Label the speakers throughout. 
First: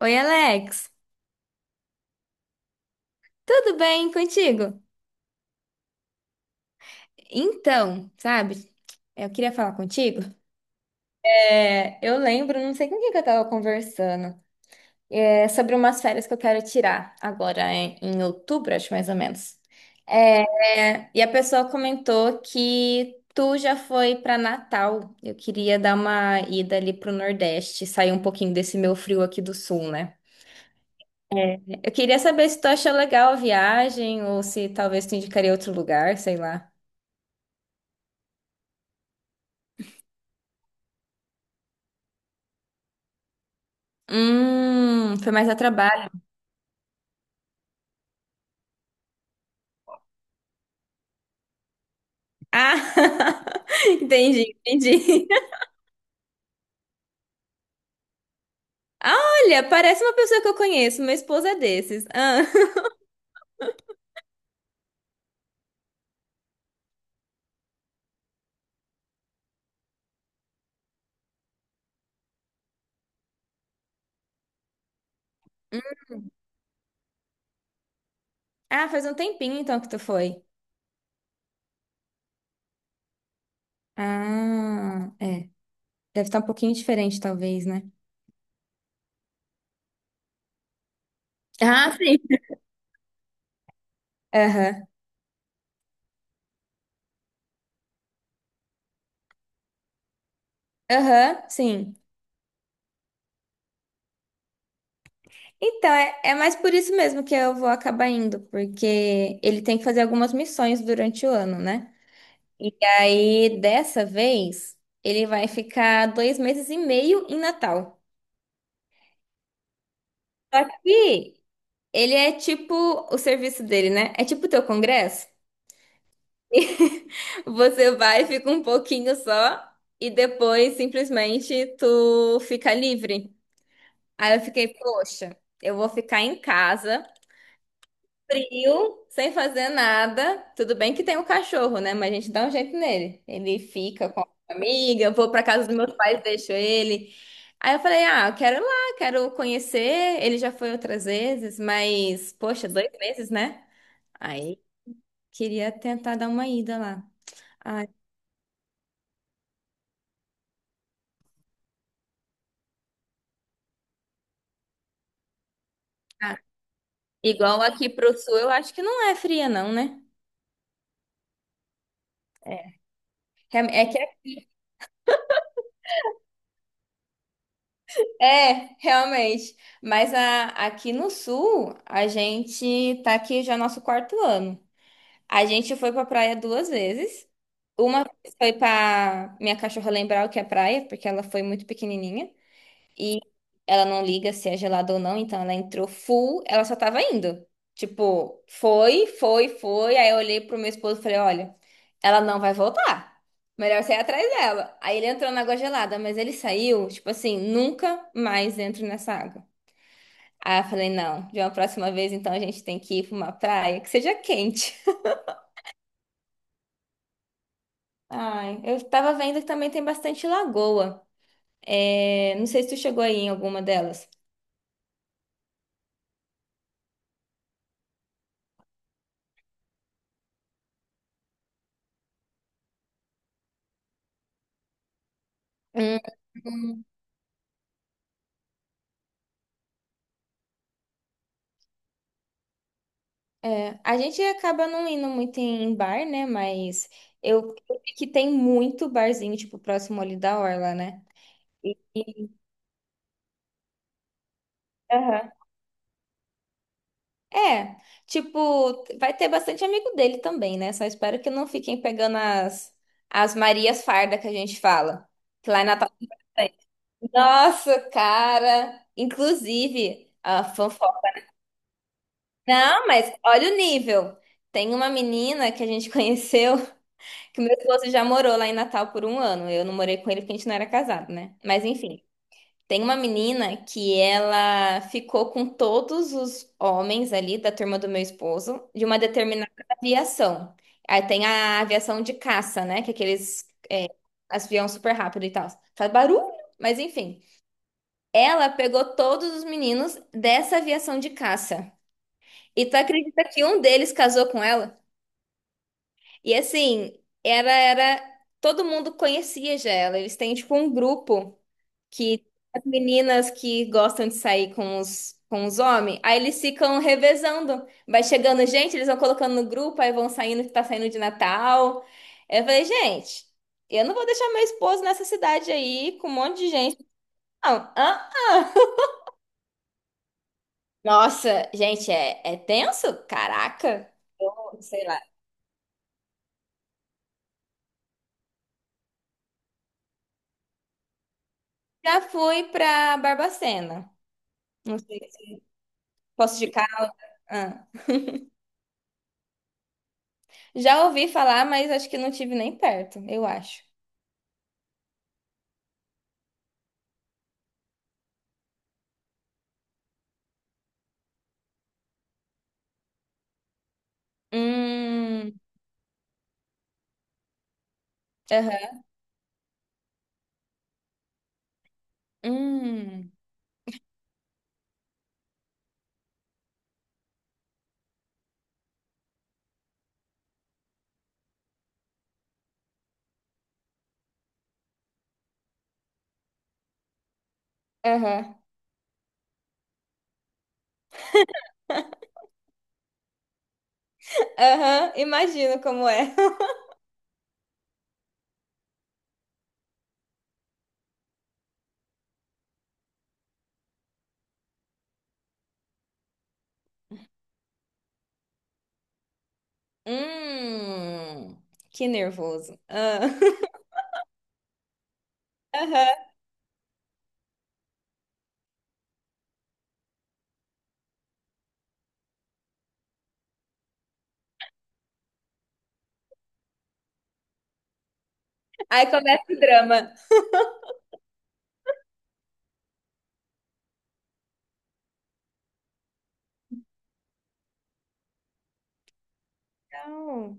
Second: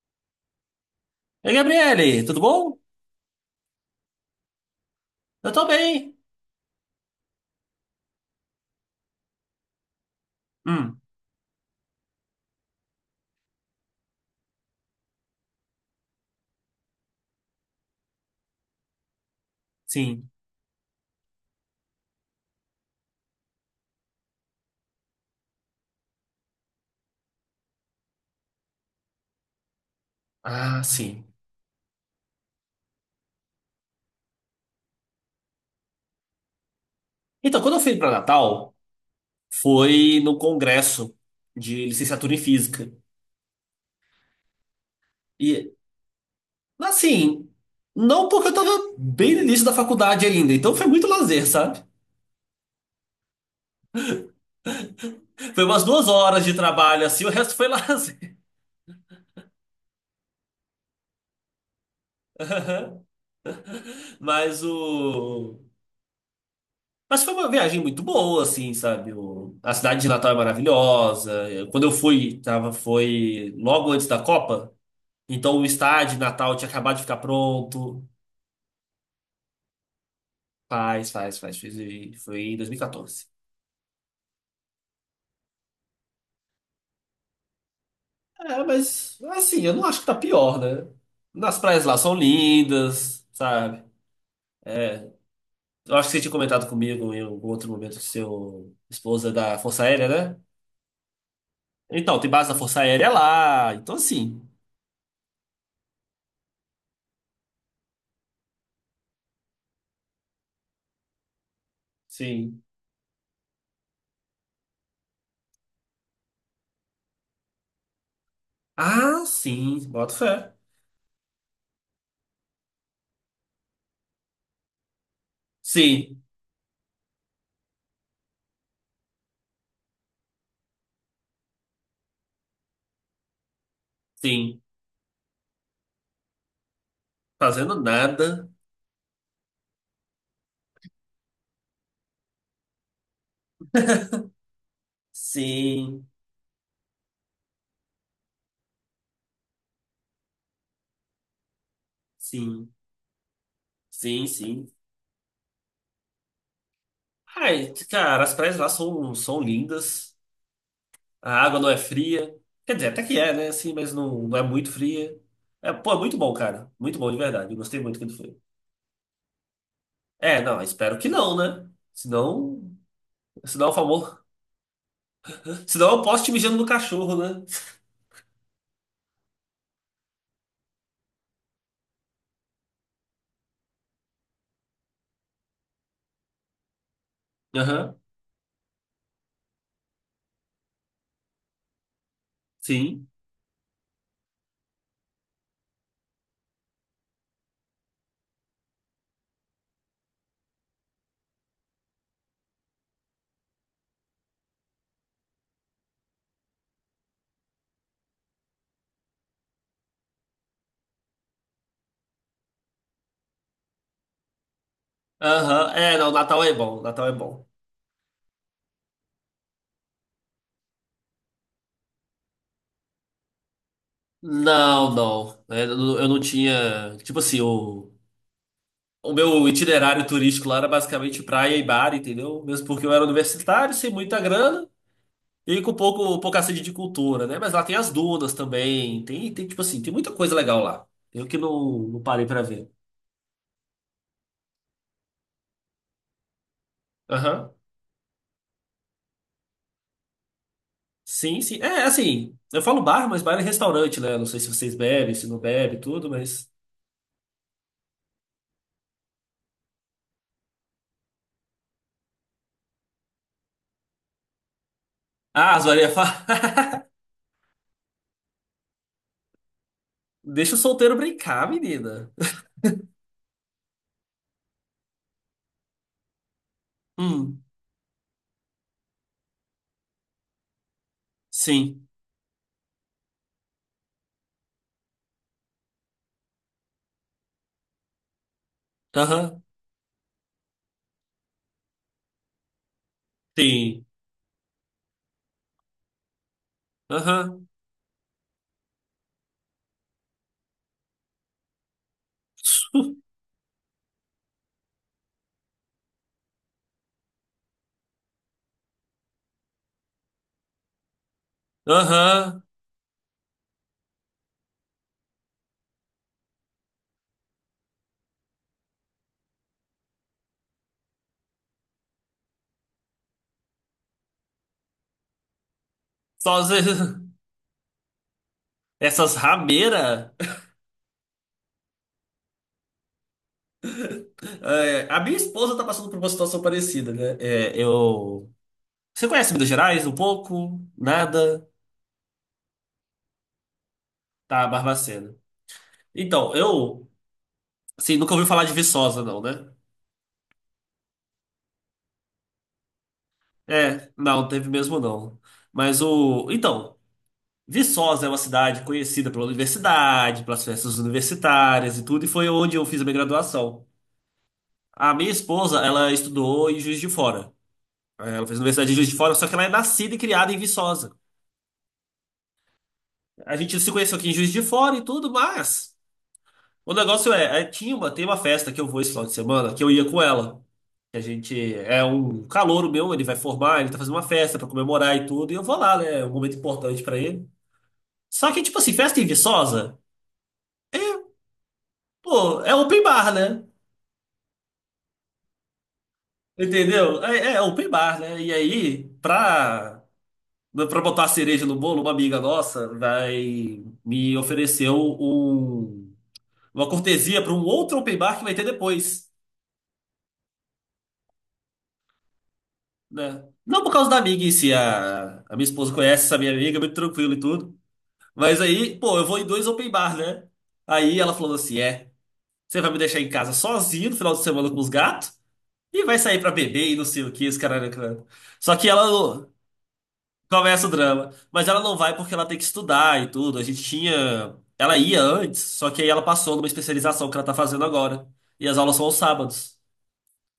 Speaker 1: Oi, Alex.
Speaker 2: Ei, Gabriele, tudo bom?
Speaker 1: Tudo bem contigo?
Speaker 2: Eu tô bem.
Speaker 1: Então, sabe, eu queria falar contigo.
Speaker 2: Hum,
Speaker 1: É, eu lembro, não sei com quem que eu tava conversando, é, sobre umas férias que eu quero tirar agora em outubro, acho mais ou menos.
Speaker 2: sim.
Speaker 1: É, e a pessoa comentou que tu já foi para Natal. Eu queria dar uma ida ali pro Nordeste, sair um pouquinho desse meu frio aqui do Sul, né?
Speaker 2: Ah, sim.
Speaker 1: Eu queria saber se tu achou legal a viagem ou se talvez tu indicaria outro lugar, sei lá.
Speaker 2: Então, quando eu fui para Natal, foi no congresso de licenciatura em física.
Speaker 1: Foi mais a
Speaker 2: E,
Speaker 1: trabalho.
Speaker 2: assim, não porque eu tava bem no início da faculdade ainda, então foi muito lazer, sabe?
Speaker 1: Ah, entendi, entendi.
Speaker 2: Foi umas duas horas de trabalho, assim, o resto foi lazer.
Speaker 1: Ah, olha, parece uma pessoa que eu conheço. Meu esposo é desses. Ah,
Speaker 2: Mas o. Mas foi uma viagem muito boa, assim, sabe? A cidade de Natal é maravilhosa. Quando eu fui, foi logo antes da Copa. Então o estádio de Natal tinha acabado de ficar pronto.
Speaker 1: ah, faz um tempinho então que tu foi.
Speaker 2: Faz. Foi em 2014.
Speaker 1: Ah, é. Deve estar um pouquinho diferente, talvez, né?
Speaker 2: É, mas assim, eu não acho que tá pior, né? Nas praias
Speaker 1: Ah,
Speaker 2: lá são
Speaker 1: sim.
Speaker 2: lindas, sabe?
Speaker 1: Aham,
Speaker 2: É, eu acho que você tinha comentado comigo em algum outro momento que seu esposa é da Força Aérea, né?
Speaker 1: aham, sim.
Speaker 2: Então, tem base da Força Aérea lá. Então, assim.
Speaker 1: Então, é mais por isso mesmo que eu vou acabar indo, porque ele tem que fazer algumas missões durante o ano, né?
Speaker 2: Sim.
Speaker 1: E aí, dessa vez, ele vai ficar 2 meses e meio em Natal.
Speaker 2: Ah, sim. Boto fé.
Speaker 1: Só que ele é tipo o serviço dele, né? É tipo o teu congresso.
Speaker 2: Sim,
Speaker 1: Você vai, fica um pouquinho só e depois simplesmente tu fica livre. Aí eu
Speaker 2: sim.
Speaker 1: fiquei, poxa, eu vou ficar em casa,
Speaker 2: Fazendo nada.
Speaker 1: frio, sem fazer nada. Tudo bem que tem um cachorro, né? Mas a gente dá um jeito nele. Ele fica com a amiga, eu vou pra casa dos meus
Speaker 2: Sim,
Speaker 1: pais, deixo ele. Aí eu falei, ah, eu quero ir lá, quero conhecer. Ele já foi outras vezes, mas, poxa,
Speaker 2: sim.
Speaker 1: 2 meses, né?
Speaker 2: Sim,
Speaker 1: Aí
Speaker 2: sim.
Speaker 1: queria tentar dar uma ida lá.
Speaker 2: Ai,
Speaker 1: Ah,
Speaker 2: cara, as praias lá são lindas. A água não é fria. Quer dizer, até que é, né? Assim, mas não é muito fria. É, pô, é muito bom,
Speaker 1: tá.
Speaker 2: cara. Muito bom, de verdade. Eu
Speaker 1: Igual
Speaker 2: gostei
Speaker 1: aqui
Speaker 2: muito quando
Speaker 1: pro
Speaker 2: foi.
Speaker 1: sul, eu acho que não é fria, não, né?
Speaker 2: É, não, espero que não, né?
Speaker 1: É,
Speaker 2: Senão. Senão, é o
Speaker 1: É que
Speaker 2: famoso. Senão eu posso te mijando no cachorro, né?
Speaker 1: é realmente. Mas aqui no sul, a gente tá aqui já nosso quarto ano. A gente foi pra praia 2 vezes.
Speaker 2: Aham,
Speaker 1: Uma vez foi pra minha cachorra lembrar o que é praia, porque ela foi muito pequenininha.
Speaker 2: sim.
Speaker 1: Ela não liga se é gelado ou não, então ela entrou full, ela só tava indo. Tipo, foi, foi, foi. Aí eu olhei pro meu esposo e falei: olha, ela não vai voltar. Melhor você ir atrás dela. Aí ele entrou na água gelada, mas ele saiu, tipo assim, nunca mais entro nessa água. Aí eu falei: não, de uma próxima vez então a gente tem que ir pra uma praia que seja quente.
Speaker 2: Aham, é, não, Natal é bom, Natal é bom.
Speaker 1: Ai, eu tava vendo que também tem bastante lagoa. É, não sei se tu chegou aí em alguma delas.
Speaker 2: Não, não. É, eu não tinha. Tipo assim, o meu itinerário turístico lá era basicamente praia e bar, entendeu? Mesmo porque eu era universitário, sem muita grana. E com pouca sede de
Speaker 1: Hum.
Speaker 2: cultura, né? Mas lá tem as dunas também. Tem tipo assim, tem muita coisa legal lá. Eu que não parei pra ver.
Speaker 1: É, a gente acaba não indo muito em bar, né? Mas
Speaker 2: Aham.
Speaker 1: eu vi que tem muito barzinho, tipo, próximo ali da Orla, né?
Speaker 2: Sim, sim. É,
Speaker 1: E-
Speaker 2: assim, eu falo bar, mas bar é restaurante, né? Não sei se vocês bebem, se
Speaker 1: Aham.
Speaker 2: não bebem, tudo, mas.
Speaker 1: É, tipo, vai ter bastante amigo dele também, né? Só espero que não fiquem pegando as Marias Farda que a gente fala. Que
Speaker 2: Ah,
Speaker 1: lá
Speaker 2: as
Speaker 1: em Natal
Speaker 2: varinhas
Speaker 1: tem
Speaker 2: falam.
Speaker 1: bastante. Nossa, cara! Inclusive, a
Speaker 2: Deixa o
Speaker 1: fanfoca.
Speaker 2: solteiro brincar, menina.
Speaker 1: Não, mas olha o nível. Tem uma menina que a gente conheceu. Que
Speaker 2: Hum,
Speaker 1: meu esposo já morou lá em Natal por um ano. Eu não morei com ele porque a gente não era casado, né? Mas
Speaker 2: sim.
Speaker 1: enfim, tem uma menina que ela ficou com todos os homens ali da turma do meu esposo de uma
Speaker 2: Aham.
Speaker 1: determinada aviação. Aí tem a aviação de caça, né? Que é aqueles
Speaker 2: Sim.
Speaker 1: avião super rápido e tal. Faz barulho, mas enfim.
Speaker 2: Aham.
Speaker 1: Ela pegou todos os meninos dessa aviação de caça. E tu acredita que um deles casou com ela? E assim, era, todo mundo conhecia já ela. Eles têm tipo um grupo que
Speaker 2: Aham.
Speaker 1: as meninas que gostam de sair com os homens, aí eles ficam revezando. Vai chegando gente, eles vão colocando no grupo, aí vão saindo que tá saindo de Natal. Eu falei, gente, eu não vou deixar meu esposo nessa cidade aí com um
Speaker 2: Só
Speaker 1: monte de
Speaker 2: as-
Speaker 1: gente. Não, ah,
Speaker 2: essas rameiras.
Speaker 1: nossa, gente, é tenso? Caraca. Eu, sei
Speaker 2: É, a
Speaker 1: lá.
Speaker 2: minha esposa tá passando por uma situação parecida, né? É, eu. Você conhece Minas Gerais um pouco? Nada?
Speaker 1: Já fui pra Barbacena.
Speaker 2: Tá,
Speaker 1: Não sei
Speaker 2: Barbacena.
Speaker 1: se
Speaker 2: Então,
Speaker 1: posso de.
Speaker 2: eu,
Speaker 1: Ah,
Speaker 2: assim, nunca ouvi falar de Viçosa, não, né?
Speaker 1: já ouvi falar, mas acho que não tive nem perto, eu acho.
Speaker 2: É, não, teve mesmo não. Mas o. Então, Viçosa é uma cidade conhecida pela universidade, pelas festas universitárias e tudo, e foi onde eu fiz a minha graduação. A minha
Speaker 1: Hum,
Speaker 2: esposa, ela estudou em Juiz de Fora. É, Ela fez universidade em
Speaker 1: aham,
Speaker 2: Juiz de Fora, só que ela é nascida e criada em Viçosa.
Speaker 1: hum,
Speaker 2: A gente se conheceu aqui em Juiz de Fora e tudo, mas. O negócio tinha tem uma festa que eu vou esse final de semana que eu ia com ela. Que A gente é um calouro meu, ele vai formar, ele tá fazendo uma festa pra comemorar e tudo, e eu vou lá, né? É um momento importante pra ele. Só
Speaker 1: aham,
Speaker 2: que, tipo assim, festa em Viçosa, é, pô, é open bar, né?
Speaker 1: aham, imagino como é.
Speaker 2: Entendeu? É open bar, né? E pra botar a cereja no bolo, uma amiga nossa vai me ofereceu uma cortesia pra um outro open bar que vai ter depois,
Speaker 1: Hum, que nervoso. Ah,
Speaker 2: né? Não por causa da amiga em si, a minha esposa
Speaker 1: Aham.
Speaker 2: conhece essa minha amiga, é muito tranquilo e tudo. Mas aí, pô, eu vou em dois open bar, né? Aí ela falou assim: é, você vai me deixar em casa sozinho no final de semana com os gatos e vai sair pra beber e não sei o que, esse caralho." Só que
Speaker 1: Aí
Speaker 2: ela
Speaker 1: começa
Speaker 2: ô,
Speaker 1: o drama.
Speaker 2: começa o drama. Mas ela não vai porque ela tem que estudar e tudo. A gente tinha. Ela ia antes, só que aí ela passou numa especialização que ela tá fazendo agora. E as aulas são aos sábados.
Speaker 1: Não.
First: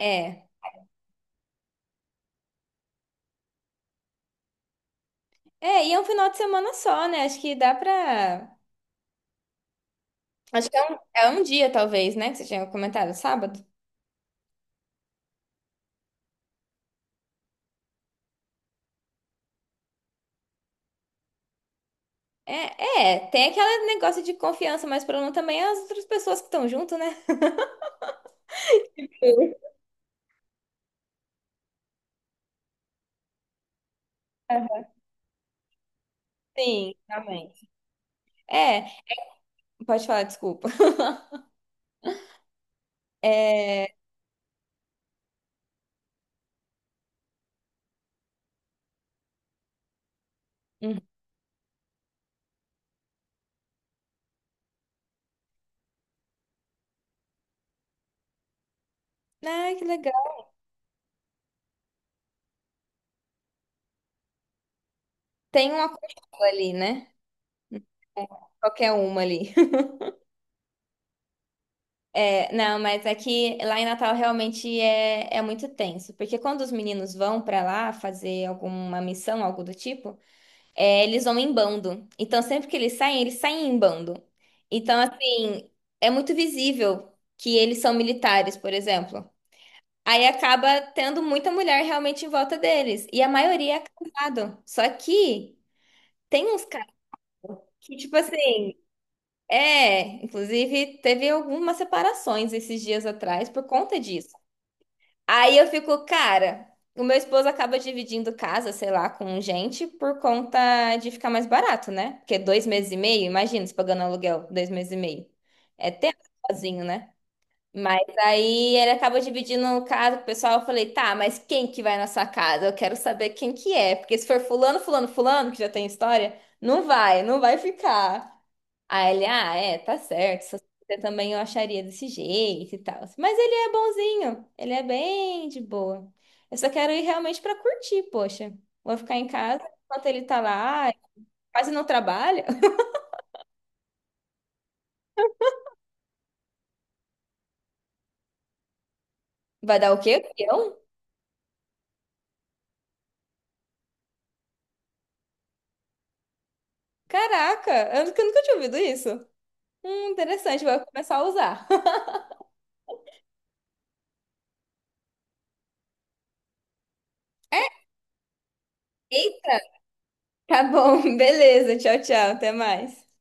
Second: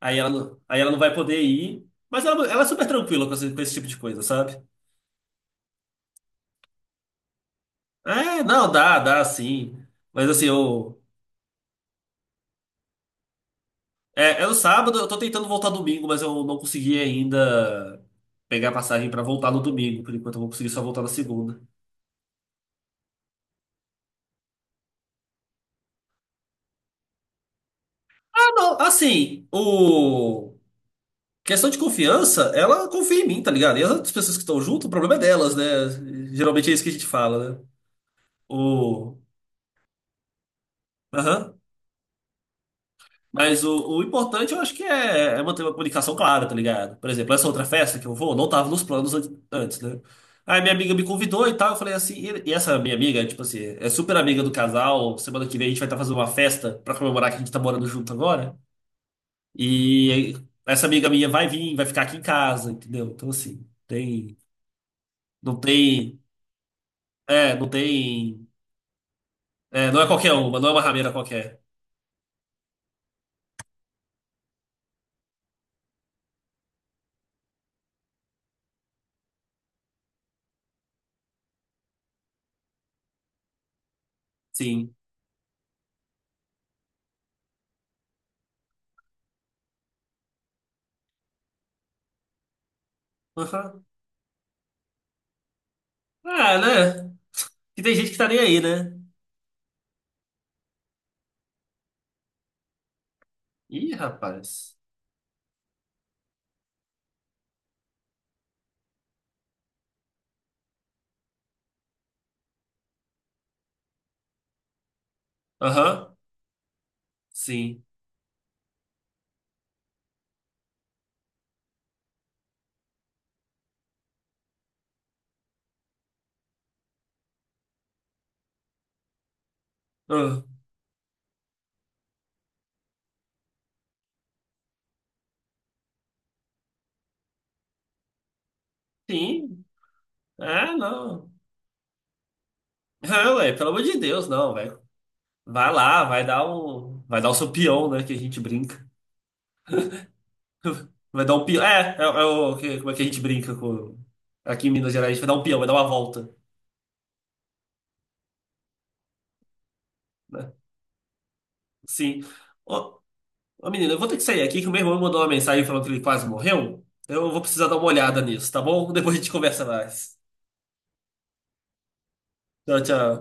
Speaker 2: Aí ela não vai poder ir. Mas ela é super tranquila com com esse tipo de coisa, sabe?
Speaker 1: e é um final de semana só, né? Acho que dá
Speaker 2: É,
Speaker 1: pra.
Speaker 2: não, dá, dá sim. Mas assim,
Speaker 1: Acho que é um,
Speaker 2: eu.
Speaker 1: é um dia, talvez, né? Que você tinha comentado, sábado.
Speaker 2: É, é no sábado, eu tô tentando voltar domingo, mas eu não consegui ainda pegar passagem pra voltar no domingo. Por enquanto eu vou conseguir só voltar na segunda.
Speaker 1: Tem aquele negócio de confiança, mas o problema também é as outras pessoas que estão junto, né?
Speaker 2: Ah, não, assim,
Speaker 1: Sim.
Speaker 2: o... Questão de confiança, ela confia em mim, tá ligado? E as outras pessoas que estão junto, o problema é delas, né? Geralmente é isso que a
Speaker 1: Sim,
Speaker 2: gente fala, né?
Speaker 1: realmente. É,
Speaker 2: O...
Speaker 1: pode falar, desculpa.
Speaker 2: Aham. Mas
Speaker 1: É.
Speaker 2: o importante eu acho que é manter uma comunicação clara, tá ligado? Por exemplo, essa outra festa que eu vou, não tava nos planos antes, né? Aí minha amiga
Speaker 1: Hum.
Speaker 2: me convidou e tal, eu falei assim, e essa minha amiga, tipo assim, é super amiga do casal, semana que vem a gente vai estar fazendo uma festa pra comemorar que a gente tá morando junto agora.
Speaker 1: Ai, que
Speaker 2: E
Speaker 1: legal.
Speaker 2: essa amiga minha vai vir, vai ficar aqui em casa, entendeu? Então assim, tem, não
Speaker 1: Tem uma
Speaker 2: tem,
Speaker 1: costela ali, né?
Speaker 2: é, não
Speaker 1: É,
Speaker 2: tem,
Speaker 1: Qualquer uma ali.
Speaker 2: é, não é qualquer uma, não é uma rameira qualquer.
Speaker 1: É, não, mas é que lá em Natal realmente é muito tenso, porque quando os meninos vão pra lá fazer alguma missão, algo do tipo, eles vão em bando. Então, sempre que eles saem em bando.
Speaker 2: Sim.
Speaker 1: Então, assim, é muito visível que eles são militares, por exemplo. Aí acaba tendo muita mulher realmente em volta deles. E a maioria é
Speaker 2: Aham.
Speaker 1: casado. Só que tem
Speaker 2: Ah,
Speaker 1: uns caras
Speaker 2: né? Que tem
Speaker 1: que,
Speaker 2: gente
Speaker 1: tipo
Speaker 2: que tá nem aí,
Speaker 1: assim,
Speaker 2: né?
Speaker 1: é. Inclusive, teve algumas separações esses dias atrás por
Speaker 2: Ih,
Speaker 1: conta disso.
Speaker 2: rapaz.
Speaker 1: Aí eu fico, cara, o meu esposo acaba dividindo casa, sei lá, com gente por conta de ficar mais barato, né? Porque 2 meses e meio, imagina, se pagando aluguel, 2 meses e meio. É
Speaker 2: Aham,
Speaker 1: tempo sozinho, né?
Speaker 2: sim.
Speaker 1: Mas aí ele acabou dividindo o caso com o pessoal. Eu falei, tá, mas quem que vai na sua casa? Eu quero saber quem que é. Porque se for fulano, fulano, fulano, que já tem história, não vai ficar. Aí ele, ah, é, tá
Speaker 2: Ah,
Speaker 1: certo. Se fosse você também eu acharia desse jeito e tal. Mas ele é bonzinho. Ele é bem de boa. Eu só quero ir realmente pra curtir, poxa. Vou ficar em casa
Speaker 2: sim.
Speaker 1: enquanto ele tá
Speaker 2: Ah,
Speaker 1: lá,
Speaker 2: não.
Speaker 1: quase não trabalha.
Speaker 2: Ah, ué, pelo amor de Deus, não, velho. Vai lá, vai dar um. Vai dar o seu peão, né? Que a gente brinca.
Speaker 1: Vai dar o quê? Eu?
Speaker 2: Vai dar um peão. É Como é que a gente brinca com. Aqui em Minas Gerais, a gente vai dar um peão, vai dar uma volta,
Speaker 1: Caraca, eu nunca tinha ouvido isso.
Speaker 2: né?
Speaker 1: Interessante, vou começar a usar.
Speaker 2: Sim. Ô, ô, menina, eu vou ter que sair aqui que o meu irmão me mandou uma mensagem falando que ele quase morreu. Eu vou
Speaker 1: É?
Speaker 2: precisar dar uma olhada nisso, tá bom? Depois a gente
Speaker 1: Eita,
Speaker 2: conversa mais.
Speaker 1: tá bom, beleza. Tchau, tchau, até
Speaker 2: Tchau,
Speaker 1: mais.
Speaker 2: tchau.